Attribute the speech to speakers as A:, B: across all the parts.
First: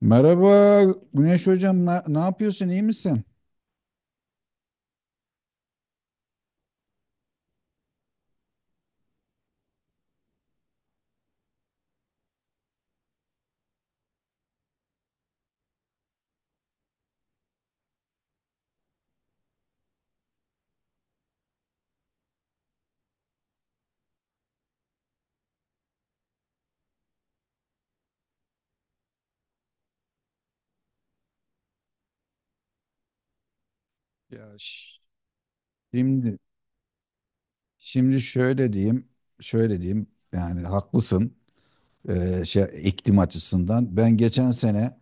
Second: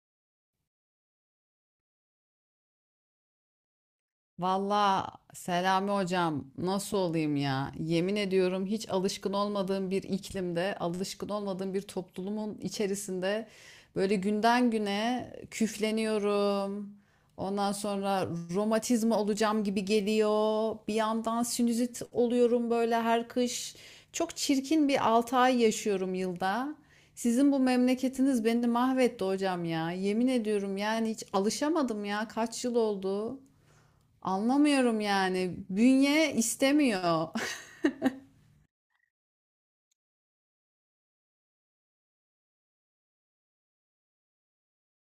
A: Merhaba Güneş Hocam, ne yapıyorsun, iyi misin?
B: Valla, Selami hocam, nasıl olayım ya? Yemin ediyorum, hiç alışkın olmadığım bir iklimde, alışkın olmadığım bir toplumun içerisinde böyle günden güne küfleniyorum. Ondan sonra romatizma olacağım gibi geliyor. Bir yandan sinüzit oluyorum böyle her kış. Çok çirkin bir 6 ay yaşıyorum yılda. Sizin bu memleketiniz beni mahvetti hocam ya. Yemin ediyorum yani hiç alışamadım ya. Kaç yıl oldu?
A: Ya ş-
B: Anlamıyorum yani. Bünye
A: Şimdi,
B: istemiyor.
A: şimdi, şöyle diyeyim, yani haklısın şey iklim açısından. Ben geçen sene,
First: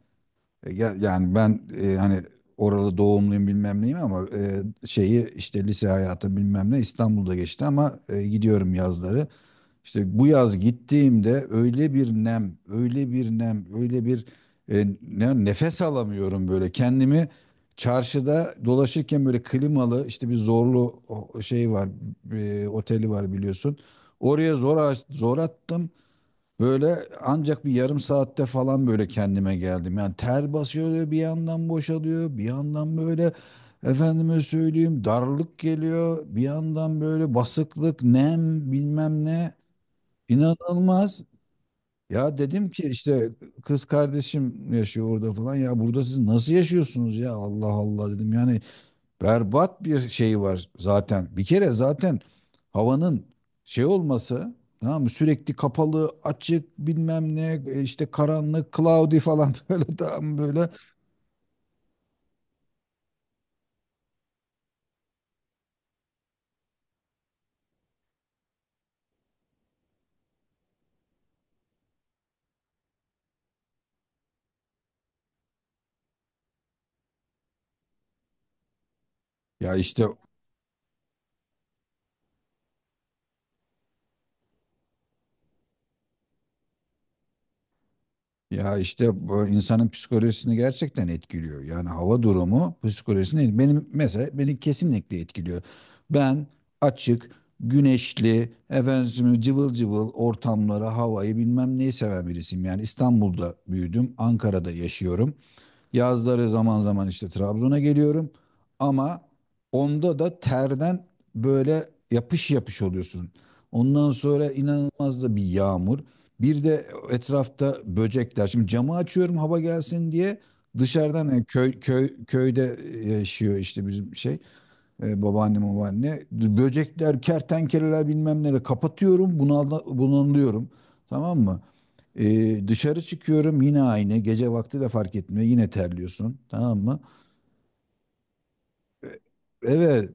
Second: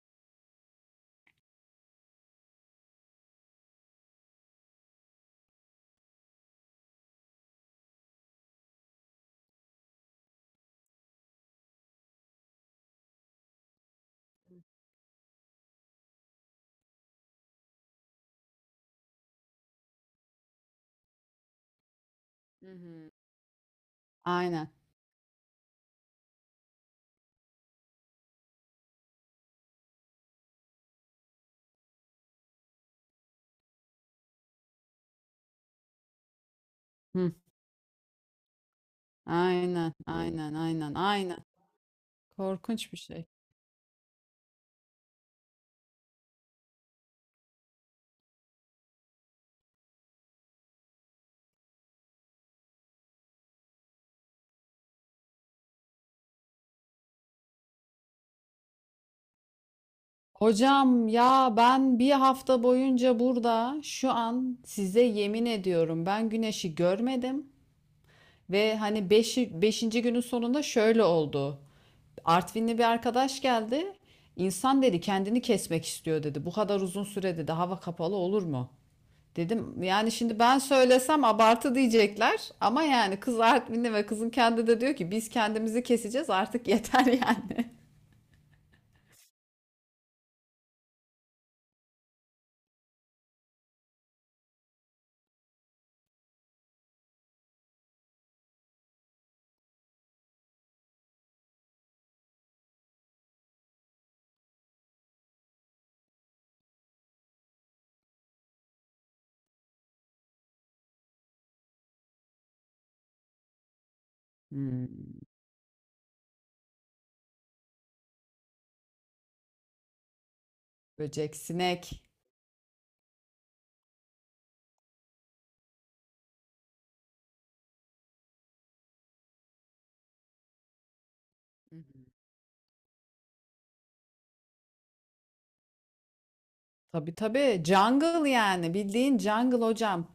A: yani ben hani oralı doğumluyum bilmem neyim ama şeyi işte lise hayatı bilmem ne İstanbul'da geçti ama gidiyorum yazları. İşte bu yaz gittiğimde öyle bir nem, öyle bir nem, öyle bir nefes alamıyorum böyle. Kendimi çarşıda dolaşırken böyle klimalı işte bir zorlu şey var,
B: Hı
A: oteli
B: hı.
A: var biliyorsun. Oraya
B: Aynen.
A: zor attım. Böyle ancak bir yarım saatte falan böyle kendime geldim. Yani ter basıyor bir yandan boşalıyor, bir yandan böyle efendime söyleyeyim darlık geliyor, bir yandan
B: Hı.
A: böyle basıklık, nem bilmem ne.
B: Aynen, aynen, aynen,
A: İnanılmaz.
B: aynen.
A: Ya dedim ki
B: Korkunç bir şey.
A: işte kız kardeşim yaşıyor orada falan. Ya burada siz nasıl yaşıyorsunuz ya? Allah Allah dedim. Yani berbat bir şey var zaten. Bir kere zaten havanın şey olması tamam mı? Sürekli kapalı, açık, bilmem ne işte karanlık, cloudy falan böyle tam böyle.
B: Hocam ya, ben bir hafta boyunca burada şu an size yemin ediyorum, ben güneşi görmedim. Ve hani 5. günün sonunda şöyle oldu. Artvinli bir arkadaş geldi. İnsan dedi kendini kesmek istiyor dedi. Bu kadar uzun süre dedi hava kapalı olur mu?
A: Ya
B: Dedim
A: işte
B: yani şimdi ben söylesem abartı diyecekler ama yani kız Artvinli ve kızın kendi de diyor ki biz kendimizi keseceğiz artık yeter yani.
A: Ya işte bu insanın psikolojisini gerçekten etkiliyor. Yani hava durumu psikolojisini benim mesela beni kesinlikle etkiliyor. Ben açık, güneşli, efendim cıvıl cıvıl ortamları, havayı bilmem neyi seven birisiyim. Yani İstanbul'da büyüdüm, Ankara'da yaşıyorum. Yazları zaman zaman işte Trabzon'a geliyorum. Ama onda da terden böyle yapış yapış oluyorsun. Ondan sonra inanılmaz
B: Hmm.
A: da bir yağmur. Bir de etrafta böcekler. Şimdi camı açıyorum hava gelsin diye. Dışarıdan
B: Böcek,
A: yani köy,
B: sinek.
A: köy, köyde yaşıyor işte bizim şey babaanne babaanne. Böcekler, kertenkeleler bilmem neler kapatıyorum. Bunalıyorum. Tamam mı?
B: Hı hı.
A: Dışarı çıkıyorum yine aynı. Gece vakti de fark etmiyor. Yine terliyorsun. Tamam mı?
B: Tabii tabii, jungle yani, bildiğin jungle hocam.
A: Evet.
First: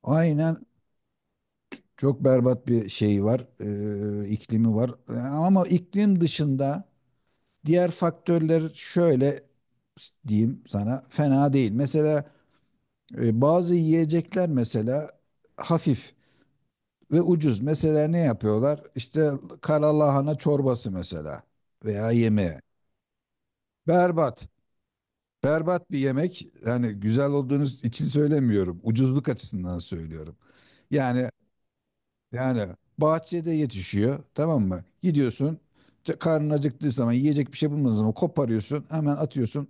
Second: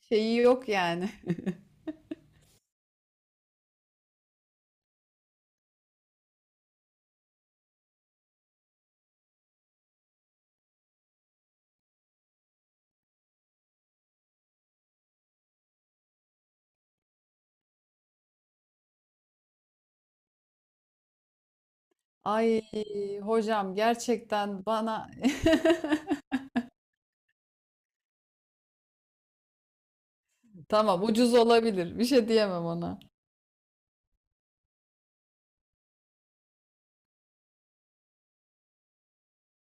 B: Şeyi
A: Aynen,
B: yok yani.
A: çok berbat bir şey var. İklimi var. Ama iklim dışında diğer faktörler şöyle diyeyim sana fena değil. Mesela bazı yiyecekler mesela hafif ve ucuz. Mesela ne yapıyorlar? İşte kara lahana çorbası mesela veya yemeği.
B: Ay hocam,
A: Berbat.
B: gerçekten bana
A: Berbat bir yemek. Yani güzel olduğunuz için söylemiyorum. Ucuzluk açısından söylüyorum.
B: tamam,
A: Yani
B: ucuz olabilir, bir şey diyemem
A: yani
B: ona.
A: bahçede yetişiyor tamam mı? Gidiyorsun karnın acıktığı zaman yiyecek bir şey bulmadığın zaman koparıyorsun hemen atıyorsun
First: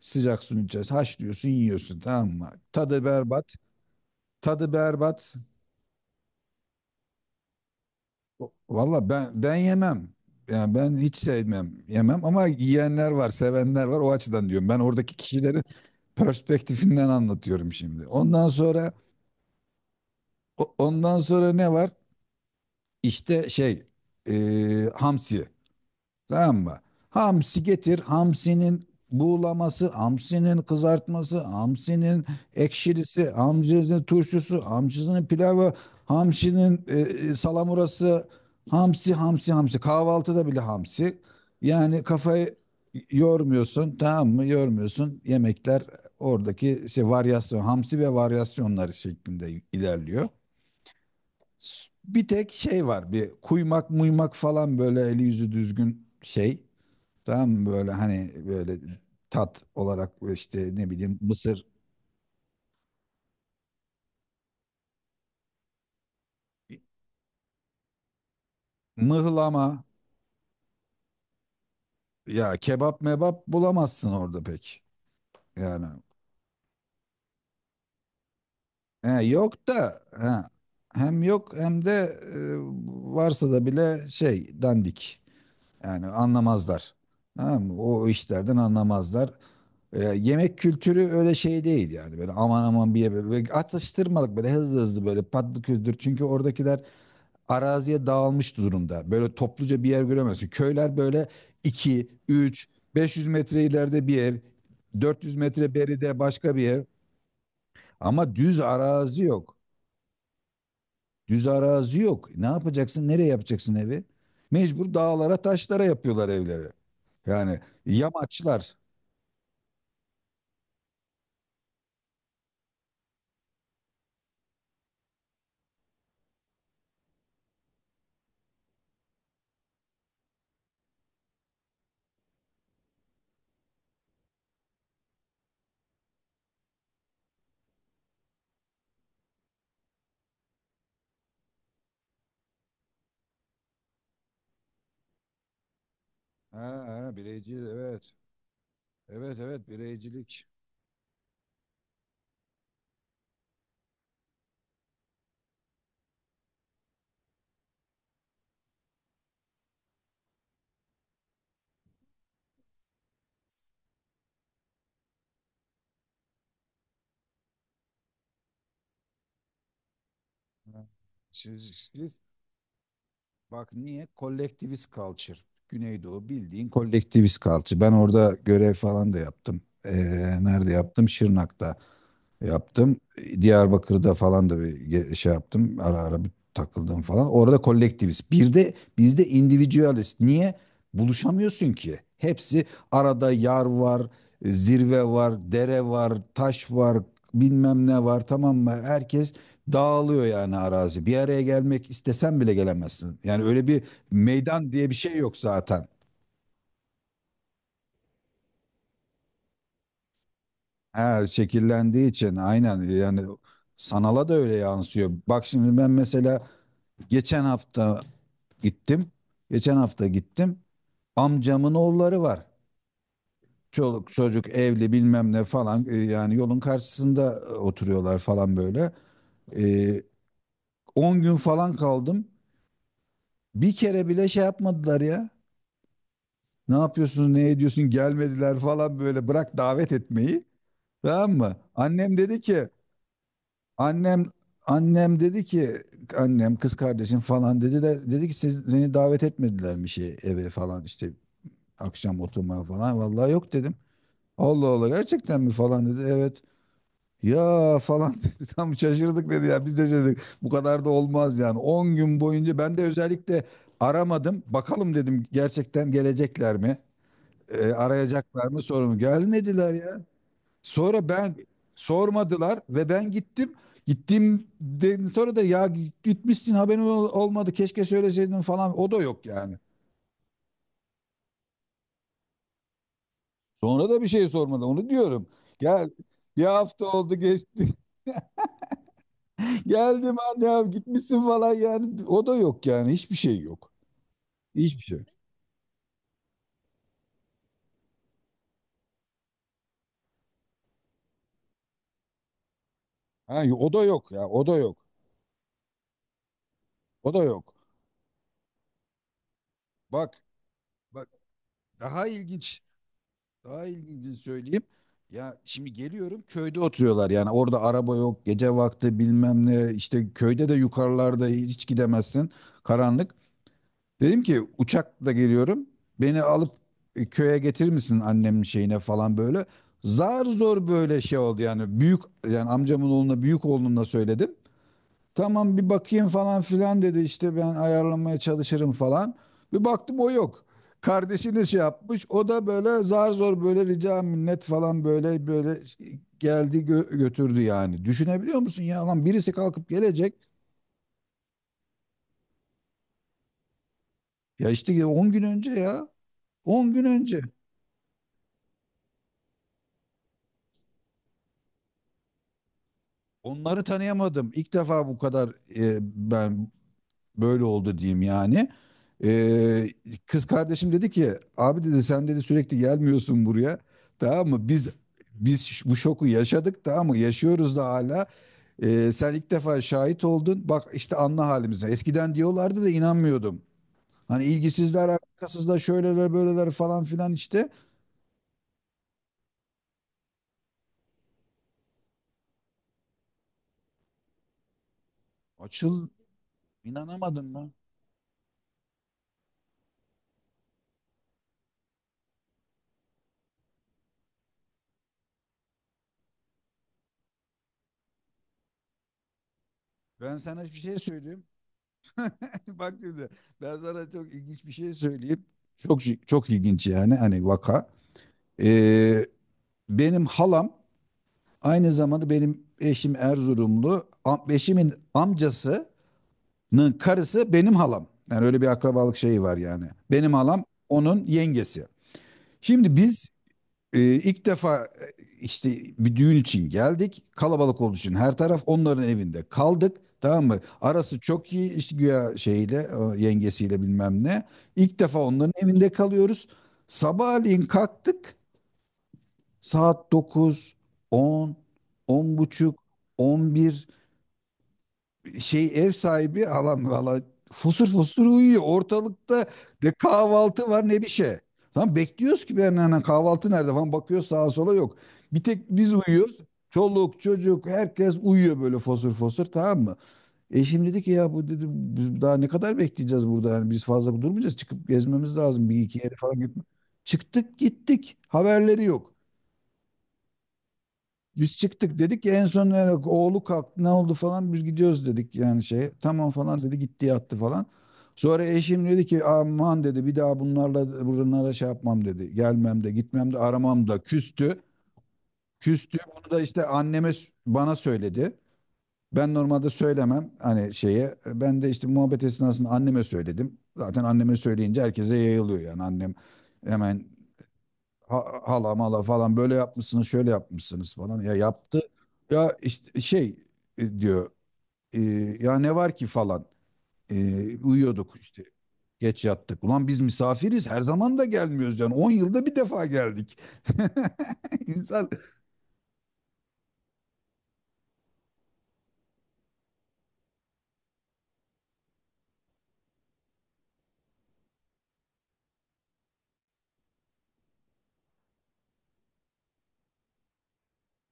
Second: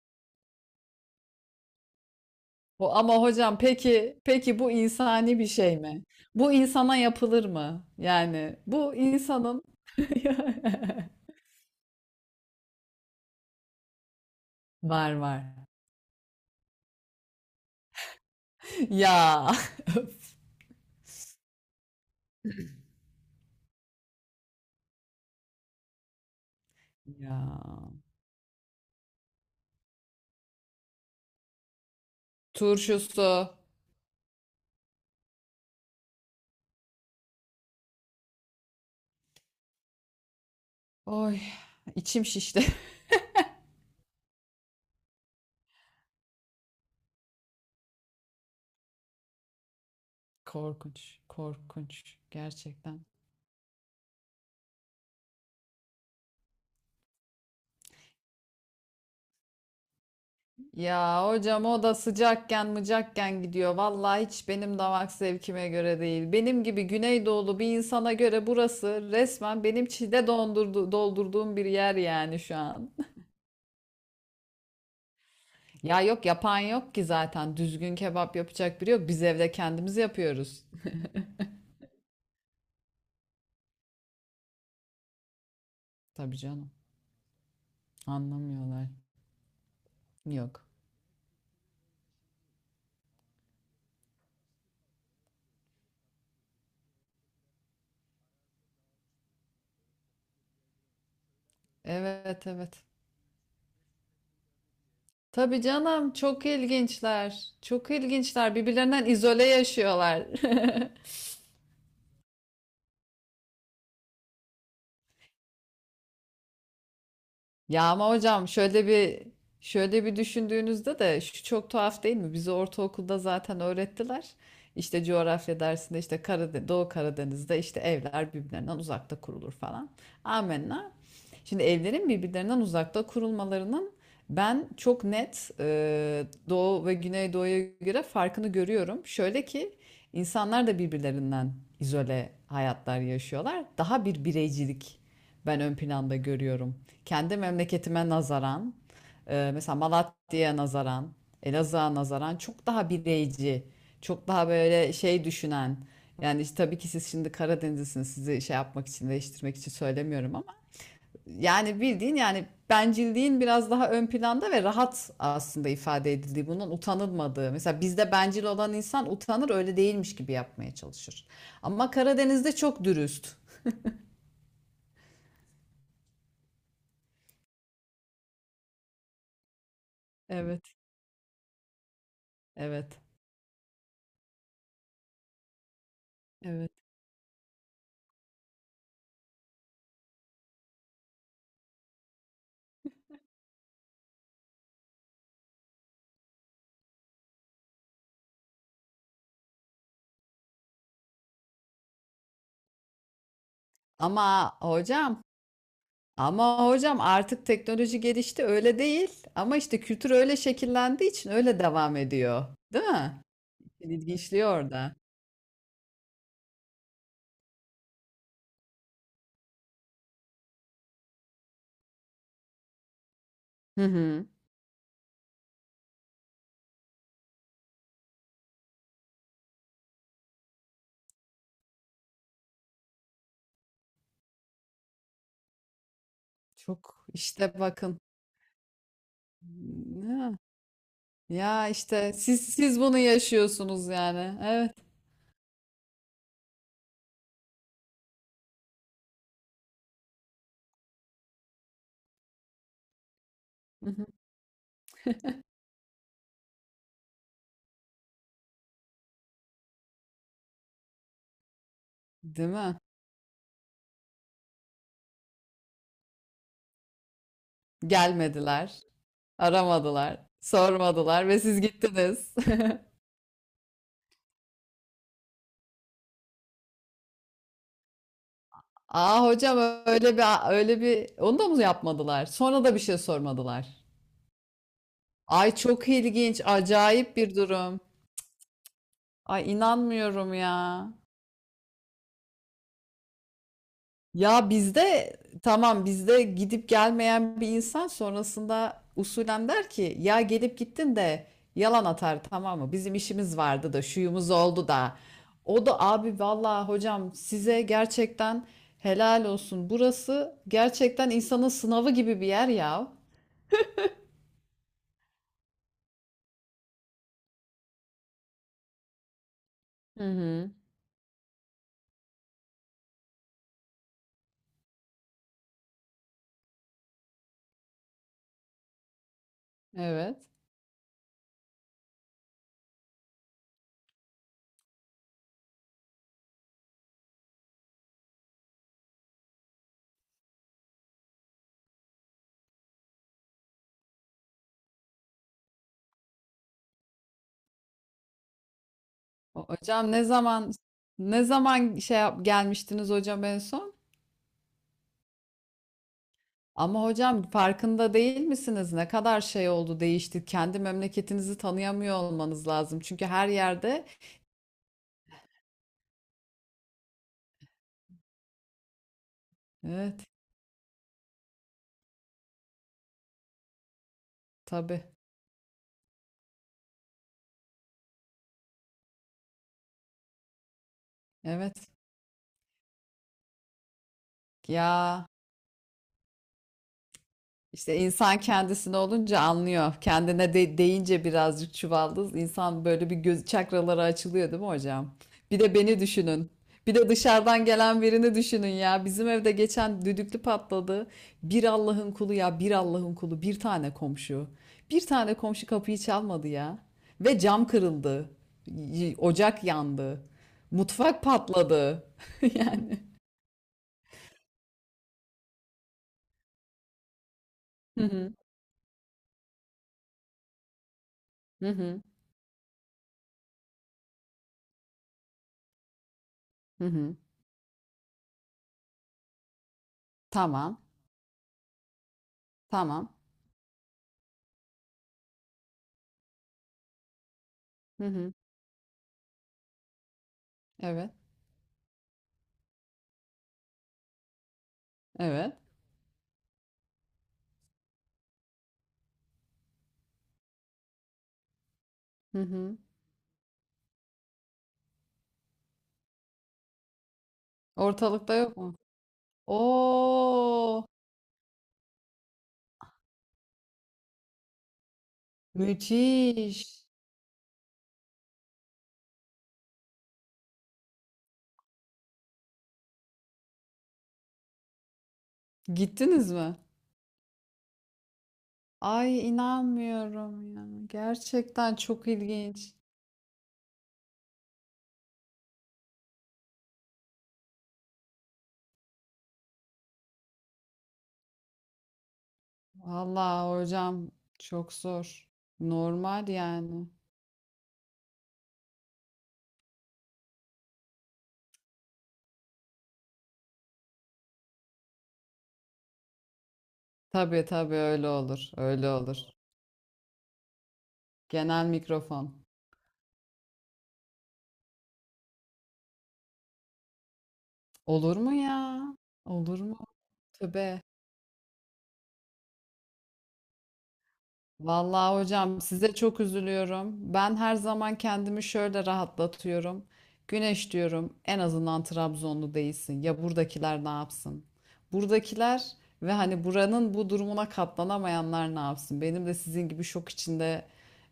A: sıcak suyun içerisine haşlıyorsun yiyorsun tamam mı?
B: Bu
A: Tadı
B: ama
A: berbat.
B: hocam, peki peki, bu
A: Tadı berbat.
B: insani bir şey mi? Bu insana yapılır mı? Yani bu
A: Valla ben
B: insanın
A: yemem. Yani ben hiç sevmem, yemem ama yiyenler var, sevenler var. O açıdan diyorum. Ben
B: var
A: oradaki
B: var.
A: kişilerin perspektifinden anlatıyorum şimdi.
B: Ya
A: Ondan sonra ne var? İşte şey hamsi. Tamam mı?
B: ya
A: Hamsi getir. Hamsinin buğulaması, hamsinin kızartması, hamsinin ekşilisi,
B: turşusu.
A: hamsinin turşusu, hamsinin pilavı, hamsinin salamurası, hamsi, hamsi, hamsi. Kahvaltıda bile hamsi.
B: Oy,
A: Yani
B: içim
A: kafayı
B: şişti.
A: yormuyorsun, tamam mı? Yormuyorsun. Yemekler oradaki şey varyasyon, hamsi ve varyasyonlar şeklinde ilerliyor.
B: Korkunç, korkunç
A: Bir tek şey
B: gerçekten.
A: var bir kuymak muymak falan böyle eli yüzü düzgün şey tamam mı böyle hani böyle tat olarak işte ne bileyim
B: Ya
A: mısır
B: hocam, o da sıcakken mıcakken gidiyor. Vallahi hiç benim damak zevkime göre değil. Benim gibi Güneydoğulu bir insana göre burası resmen
A: mıhlama
B: benim çile dondurdu, doldurduğum bir yer yani
A: ya
B: şu an.
A: kebap mebap bulamazsın orada pek yani
B: Ya yok, yapan yok ki zaten. Düzgün kebap yapacak biri yok. Biz
A: he,
B: evde
A: yok
B: kendimiz
A: da he,
B: yapıyoruz.
A: hem yok hem de e, varsa da bile şey dandik yani
B: Tabii canım.
A: anlamazlar tamam mı? O işlerden
B: Anlamıyorlar.
A: anlamazlar. Yemek
B: Yok.
A: kültürü öyle şey değil yani böyle aman aman bir yere böyle atıştırmalık böyle hızlı hızlı böyle patlı küldür çünkü oradakiler araziye dağılmış durumda böyle topluca bir yer göremezsin köyler böyle iki
B: Evet
A: üç
B: evet.
A: 500 metre ileride bir ev 400
B: Tabii
A: metre
B: canım,
A: beride
B: çok
A: başka bir ev
B: ilginçler. Çok
A: ama
B: ilginçler.
A: düz
B: Birbirlerinden
A: arazi
B: izole
A: yok
B: yaşıyorlar.
A: düz arazi yok ne yapacaksın nereye yapacaksın evi mecbur dağlara taşlara yapıyorlar evleri yani
B: Ya ama hocam,
A: yamaçlar.
B: şöyle bir düşündüğünüzde de şu çok tuhaf değil mi? Bizi ortaokulda zaten öğrettiler. İşte coğrafya dersinde işte Karadeniz, Doğu Karadeniz'de işte evler birbirlerinden uzakta kurulur falan. Amenna. Şimdi evlerin birbirlerinden uzakta kurulmalarının ben çok net Doğu ve Güneydoğu'ya göre farkını görüyorum. Şöyle ki insanlar da birbirlerinden izole hayatlar yaşıyorlar. Daha bir bireycilik ben ön planda
A: Ha,
B: görüyorum.
A: ha,
B: Kendi
A: bireyci,
B: memleketime
A: evet
B: nazaran,
A: evet evet,
B: mesela
A: bireycilik.
B: Malatya'ya nazaran, Elazığ'a nazaran çok daha bireyci, çok daha böyle şey düşünen. Yani işte tabii ki siz şimdi Karadenizlisiniz, sizi şey yapmak için, değiştirmek için söylemiyorum ama yani bildiğin yani bencilliğin biraz daha ön planda ve rahat aslında ifade edildiği, bunun utanılmadığı. Mesela bizde bencil olan insan utanır, öyle değilmiş gibi yapmaya
A: Ha.
B: çalışır.
A: Siz,
B: Ama
A: siz-
B: Karadeniz'de çok dürüst.
A: bak niye? Kolektivist culture. Güneydoğu bildiğin kolektivist culture. Ben orada görev falan da yaptım. Ee,
B: Evet,
A: nerede yaptım? Şırnak'ta yaptım.
B: Evet.
A: Diyarbakır'da falan da bir şey yaptım. Ara ara bir
B: evet.
A: takıldım falan. Orada kolektivist. Bir de bizde individualist. Niye? Buluşamıyorsun ki. Hepsi arada yar var, zirve var, dere var, taş var, bilmem ne var tamam mı? Herkes dağılıyor yani arazi. Bir araya gelmek istesen bile gelemezsin. Yani öyle bir
B: Ama
A: meydan diye bir şey
B: hocam,
A: yok zaten.
B: ama hocam, artık teknoloji gelişti, öyle değil. Ama işte kültür öyle şekillendiği
A: Ha,
B: için öyle devam
A: şekillendiği için
B: ediyor.
A: aynen
B: Değil
A: yani
B: mi?
A: sanala da
B: İlginçliği
A: öyle
B: orada.
A: yansıyor. Bak şimdi ben mesela geçen hafta gittim. Geçen hafta gittim. Amcamın oğulları var.
B: Hı
A: Çoluk
B: hı.
A: çocuk evli bilmem ne falan yani yolun karşısında oturuyorlar falan böyle. E, 10 gün falan kaldım. Bir kere bile şey yapmadılar ya. Ne
B: Çok
A: yapıyorsun, ne
B: işte
A: ediyorsun
B: bakın.
A: gelmediler falan böyle bırak davet etmeyi. Tamam mı?
B: Ya işte
A: Annem dedi
B: siz
A: ki
B: siz bunu yaşıyorsunuz
A: annem
B: yani. Evet.
A: annem dedi ki annem kız kardeşim falan dedi de dedi ki siz seni davet etmediler mi şey eve falan işte akşam oturmaya falan. Vallahi yok dedim.
B: Hı hı.
A: Allah Allah gerçekten mi falan dedi. Evet. Ya falan dedi. Tam şaşırdık dedi ya. Biz de şaşırdık. Bu kadar da olmaz yani. 10 gün
B: Değil
A: boyunca
B: mi?
A: ben de özellikle aramadım. Bakalım dedim gerçekten gelecekler mi? Arayacaklar mı
B: Gelmediler,
A: sorum. Gelmediler ya.
B: aramadılar,
A: Sonra
B: sormadılar
A: ben
B: ve siz gittiniz.
A: sormadılar ve ben gittim. Gittiğimden sonra da ya gitmişsin haberim olmadı keşke söyleseydin falan o da
B: Aa
A: yok yani.
B: hocam, öyle bir öyle bir onu da mı yapmadılar? Sonra da bir şey sormadılar.
A: Sonra da bir şey sormadı. Onu diyorum.
B: Ay çok
A: Gel
B: ilginç,
A: bir hafta oldu
B: acayip bir
A: geçti.
B: durum. Ay,
A: Geldim
B: inanmıyorum
A: anne abi
B: ya.
A: gitmişsin falan yani. O da yok yani. Hiçbir şey yok.
B: Ya
A: Hiçbir şey.
B: bizde, tamam, bizde gidip gelmeyen bir insan sonrasında usulen der ki ya gelip gittin de yalan atar tamam mı? Bizim işimiz
A: Ha, o
B: vardı da
A: da yok ya.
B: şuyumuz
A: O da
B: oldu
A: yok.
B: da. O da abi, vallahi
A: O
B: hocam
A: da yok.
B: size gerçekten helal olsun.
A: Bak
B: Burası
A: bak
B: gerçekten insanın sınavı
A: daha
B: gibi bir yer
A: ilginç.
B: ya.
A: Daha ilginci söyleyeyim. Ya şimdi geliyorum köyde oturuyorlar yani orada araba yok gece vakti bilmem ne
B: Hı
A: işte köyde
B: hı.
A: de yukarılarda hiç gidemezsin karanlık. Dedim ki uçakla geliyorum. Beni alıp köye getirir misin annemin şeyine falan böyle.
B: Evet.
A: Zar zor böyle şey oldu yani büyük yani amcamın oğluna büyük oğluna söyledim. Tamam bir bakayım falan filan dedi işte ben ayarlamaya çalışırım falan. Bir baktım o yok. Kardeşini şey yapmış o da böyle zar zor böyle rica minnet falan böyle böyle geldi götürdü yani. Düşünebiliyor musun ya lan birisi kalkıp
B: Hocam ne
A: gelecek.
B: zaman ne zaman şey yap, gelmiştiniz hocam en son?
A: Ya işte 10 gün önce ya 10
B: Ama
A: gün önce.
B: hocam farkında değil misiniz? Ne kadar şey oldu, değişti. Kendi memleketinizi tanıyamıyor olmanız lazım. Çünkü her
A: Onları
B: yerde
A: tanıyamadım. İlk defa bu kadar ben böyle oldu diyeyim yani. E,
B: evet,
A: kız kardeşim dedi ki abi dedi sen dedi sürekli gelmiyorsun buraya. Tamam mı? Biz
B: tabii.
A: bu şoku yaşadık tamam mı? Yaşıyoruz da hala. Sen ilk defa şahit oldun. Bak işte anla halimize.
B: Evet.
A: Eskiden diyorlardı da inanmıyordum. Hani ilgisizler,
B: Ya,
A: alakasızlar, şöyleler, böyleler falan filan işte.
B: İşte insan kendisine olunca anlıyor. Kendine de deyince birazcık çuvaldız. İnsan böyle bir göz çakraları açılıyor değil mi hocam? Bir de beni
A: Açıl
B: düşünün. Bir de
A: inanamadım
B: dışarıdan
A: ben.
B: gelen birini düşünün ya. Bizim evde geçen düdüklü patladı. Bir Allah'ın kulu ya, bir Allah'ın kulu. Bir tane komşu. Bir tane komşu kapıyı çalmadı ya. Ve cam kırıldı. Ocak yandı.
A: Ben sana hiçbir şey
B: Mutfak
A: söyleyeyim.
B: patladı.
A: Bak
B: Yani.
A: şimdi ben sana çok ilginç bir şey söyleyeyim. Çok çok ilginç yani hani vaka.
B: Hı hı
A: Ee, benim halam
B: hı
A: aynı
B: hı.
A: zamanda benim eşim Erzurumlu. Eşimin amcasının
B: hı hı.
A: karısı benim halam. Yani öyle bir akrabalık şeyi var yani. Benim halam
B: Tamam.
A: onun yengesi. Şimdi
B: Tamam.
A: biz ilk defa işte bir düğün için geldik. Kalabalık olduğu
B: Hı
A: için
B: hı.
A: her taraf onların evinde kaldık. Tamam mı?
B: Evet.
A: Arası çok iyi işte güya şeyle o yengesiyle bilmem ne. İlk defa onların
B: Evet.
A: evinde kalıyoruz. Sabahleyin kalktık. Saat dokuz, on, on
B: Hı hı.
A: buçuk, on bir, şey ev sahibi halam valla fosur fosur
B: Ortalıkta yok
A: uyuyor.
B: mu?
A: Ortalıkta ne kahvaltı
B: Oo,
A: var ne bir şey. Tamam bekliyoruz ki ben hani kahvaltı nerede falan bakıyoruz sağa sola yok. Bir tek biz uyuyoruz.
B: müthiş.
A: Çoluk çocuk herkes uyuyor böyle fosur fosur tamam mı? Eşim dedi ki ya bu dedim biz daha ne kadar bekleyeceğiz burada yani biz fazla durmayacağız çıkıp gezmemiz lazım bir iki yere
B: Gittiniz
A: falan
B: mi?
A: gitme. Çıktık gittik haberleri yok.
B: Ay, inanmıyorum ya.
A: Biz
B: Gerçekten
A: çıktık
B: çok
A: dedik en son
B: ilginç.
A: yani oğlu kalktı ne oldu falan biz gidiyoruz dedik yani şey tamam falan dedi gitti yattı falan. Sonra eşim dedi ki aman dedi bir daha bunlarla bunlara şey yapmam dedi. Gelmem de gitmem de
B: Vallahi
A: aramam da
B: hocam,
A: küstü.
B: çok zor.
A: Küstü
B: Normal
A: bunu da işte
B: yani.
A: anneme bana söyledi. Ben normalde söylemem hani şeye. Ben de işte muhabbet esnasında anneme söyledim. Zaten anneme söyleyince herkese yayılıyor yani annem hemen
B: Tabii tabii, öyle olur.
A: hala
B: Öyle
A: mala
B: olur.
A: falan böyle yapmışsınız şöyle yapmışsınız falan ya
B: Genel
A: yaptı
B: mikrofon.
A: ya işte şey diyor e, ya ne var ki falan. E, Uyuyorduk
B: Olur mu
A: işte
B: ya?
A: geç
B: Olur
A: yattık
B: mu?
A: ulan biz misafiriz her
B: Tövbe.
A: zaman da gelmiyoruz yani 10 yılda bir defa geldik insan
B: Vallahi hocam, size çok üzülüyorum. Ben her zaman kendimi şöyle rahatlatıyorum. Güneş diyorum, en azından Trabzonlu değilsin. Ya buradakiler ne yapsın? Buradakiler ve hani buranın bu durumuna katlanamayanlar ne yapsın? Benim de sizin gibi şok içinde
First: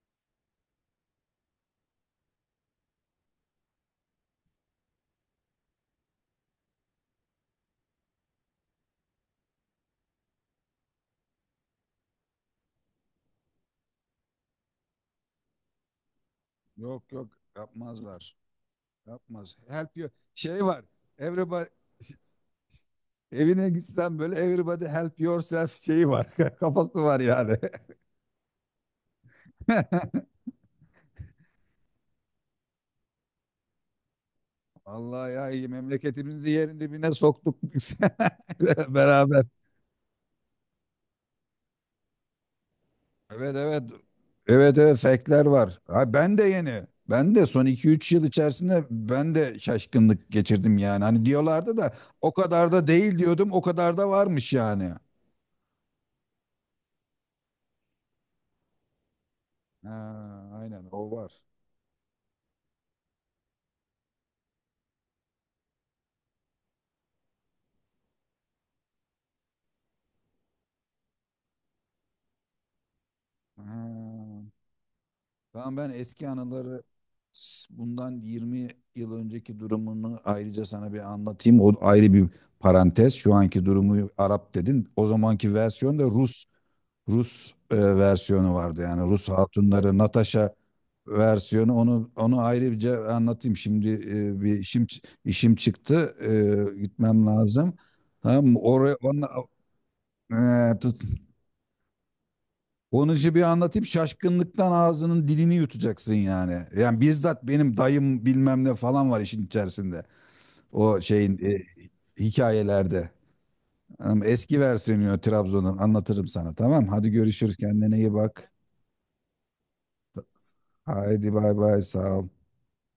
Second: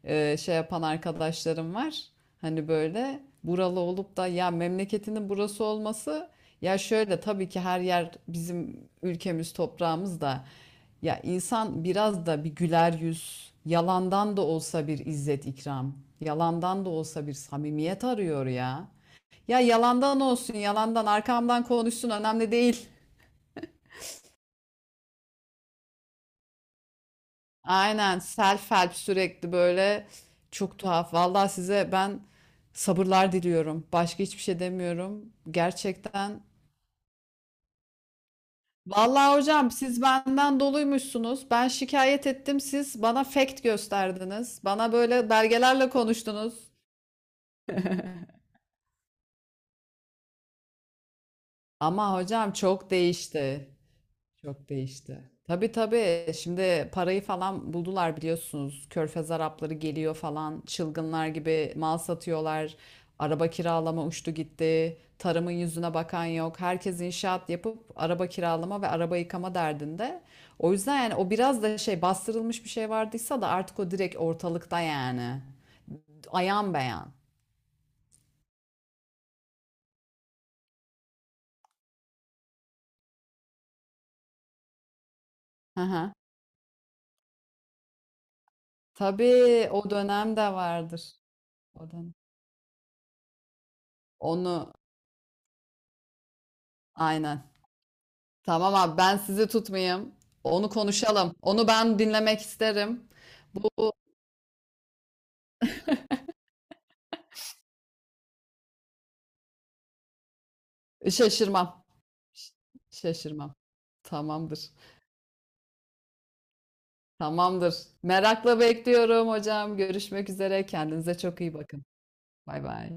B: şey yapan arkadaşlarım var. Hani böyle buralı olup da ya memleketinin burası olması ya şöyle tabii ki her yer bizim ülkemiz toprağımız da. Ya insan biraz da bir güler yüz, yalandan da olsa bir izzet ikram, yalandan da
A: yok
B: olsa
A: yok
B: bir samimiyet
A: yapmazlar
B: arıyor ya.
A: yapmaz
B: Ya
A: help you
B: yalandan olsun,
A: şey var
B: yalandan arkamdan
A: everybody
B: konuşsun, önemli değil.
A: evine gitsen böyle everybody help yourself şeyi var kafası var yani.
B: Aynen, self help, sürekli böyle çok tuhaf. Vallahi size ben sabırlar diliyorum. Başka hiçbir şey
A: Vallahi
B: demiyorum.
A: ya iyi
B: Gerçekten.
A: memleketimizi yerin dibine soktuk biz
B: Vallahi
A: beraber.
B: hocam, siz benden doluymuşsunuz. Ben şikayet ettim. Siz bana
A: Evet
B: fact
A: evet.
B: gösterdiniz.
A: Evet
B: Bana
A: evet
B: böyle
A: fake'ler var.
B: belgelerle
A: Ha, ben de
B: konuştunuz.
A: yeni. Ben de son iki üç yıl içerisinde ben de şaşkınlık geçirdim yani. Hani diyorlardı da
B: Ama
A: o
B: hocam
A: kadar da
B: çok
A: değil diyordum. O
B: değişti.
A: kadar da varmış
B: Çok
A: yani.
B: değişti. Tabii tabii. Şimdi parayı falan buldular biliyorsunuz. Körfez Arapları
A: Ha,
B: geliyor falan.
A: aynen o
B: Çılgınlar
A: var.
B: gibi mal satıyorlar. Araba kiralama uçtu gitti. Tarımın yüzüne bakan yok. Herkes inşaat yapıp araba kiralama ve araba yıkama derdinde. O yüzden yani o biraz da şey bastırılmış bir şey vardıysa da
A: Ha.
B: artık o direkt ortalıkta yani.
A: Tamam ben eski
B: Ayan
A: anıları
B: beyan.
A: bundan 20 yıl önceki durumunu ayrıca sana bir anlatayım. O ayrı bir parantez. Şu anki durumu Arap dedin. O zamanki
B: Hı
A: versiyon da
B: hı.
A: Rus versiyonu vardı. Yani Rus
B: Tabii o
A: hatunları
B: dönem de
A: Natasha
B: vardır.
A: versiyonu
B: O
A: onu
B: dönem.
A: onu ayrıca anlatayım. Şimdi bir
B: Onu
A: işim çıktı. Gitmem
B: aynen.
A: lazım. Tamam mı?
B: Tamam
A: Oraya
B: abi, ben sizi tutmayayım. Onu konuşalım. Onu ben dinlemek isterim.
A: onun için bir anlatayım.
B: Bu
A: Şaşkınlıktan ağzının dilini yutacaksın yani. Yani bizzat benim dayım bilmem ne falan var işin içerisinde. O şeyin
B: şaşırmam. Ş-
A: hikayelerde.
B: Şaşırmam.
A: Eski
B: Tamamdır.
A: versiyonu Trabzon'un anlatırım sana tamam. Hadi görüşürüz
B: Tamamdır.
A: kendine iyi bak.
B: Merakla bekliyorum hocam. Görüşmek üzere. Kendinize
A: Haydi
B: çok
A: bay
B: iyi
A: bay
B: bakın.
A: sağ ol.
B: Bay bay.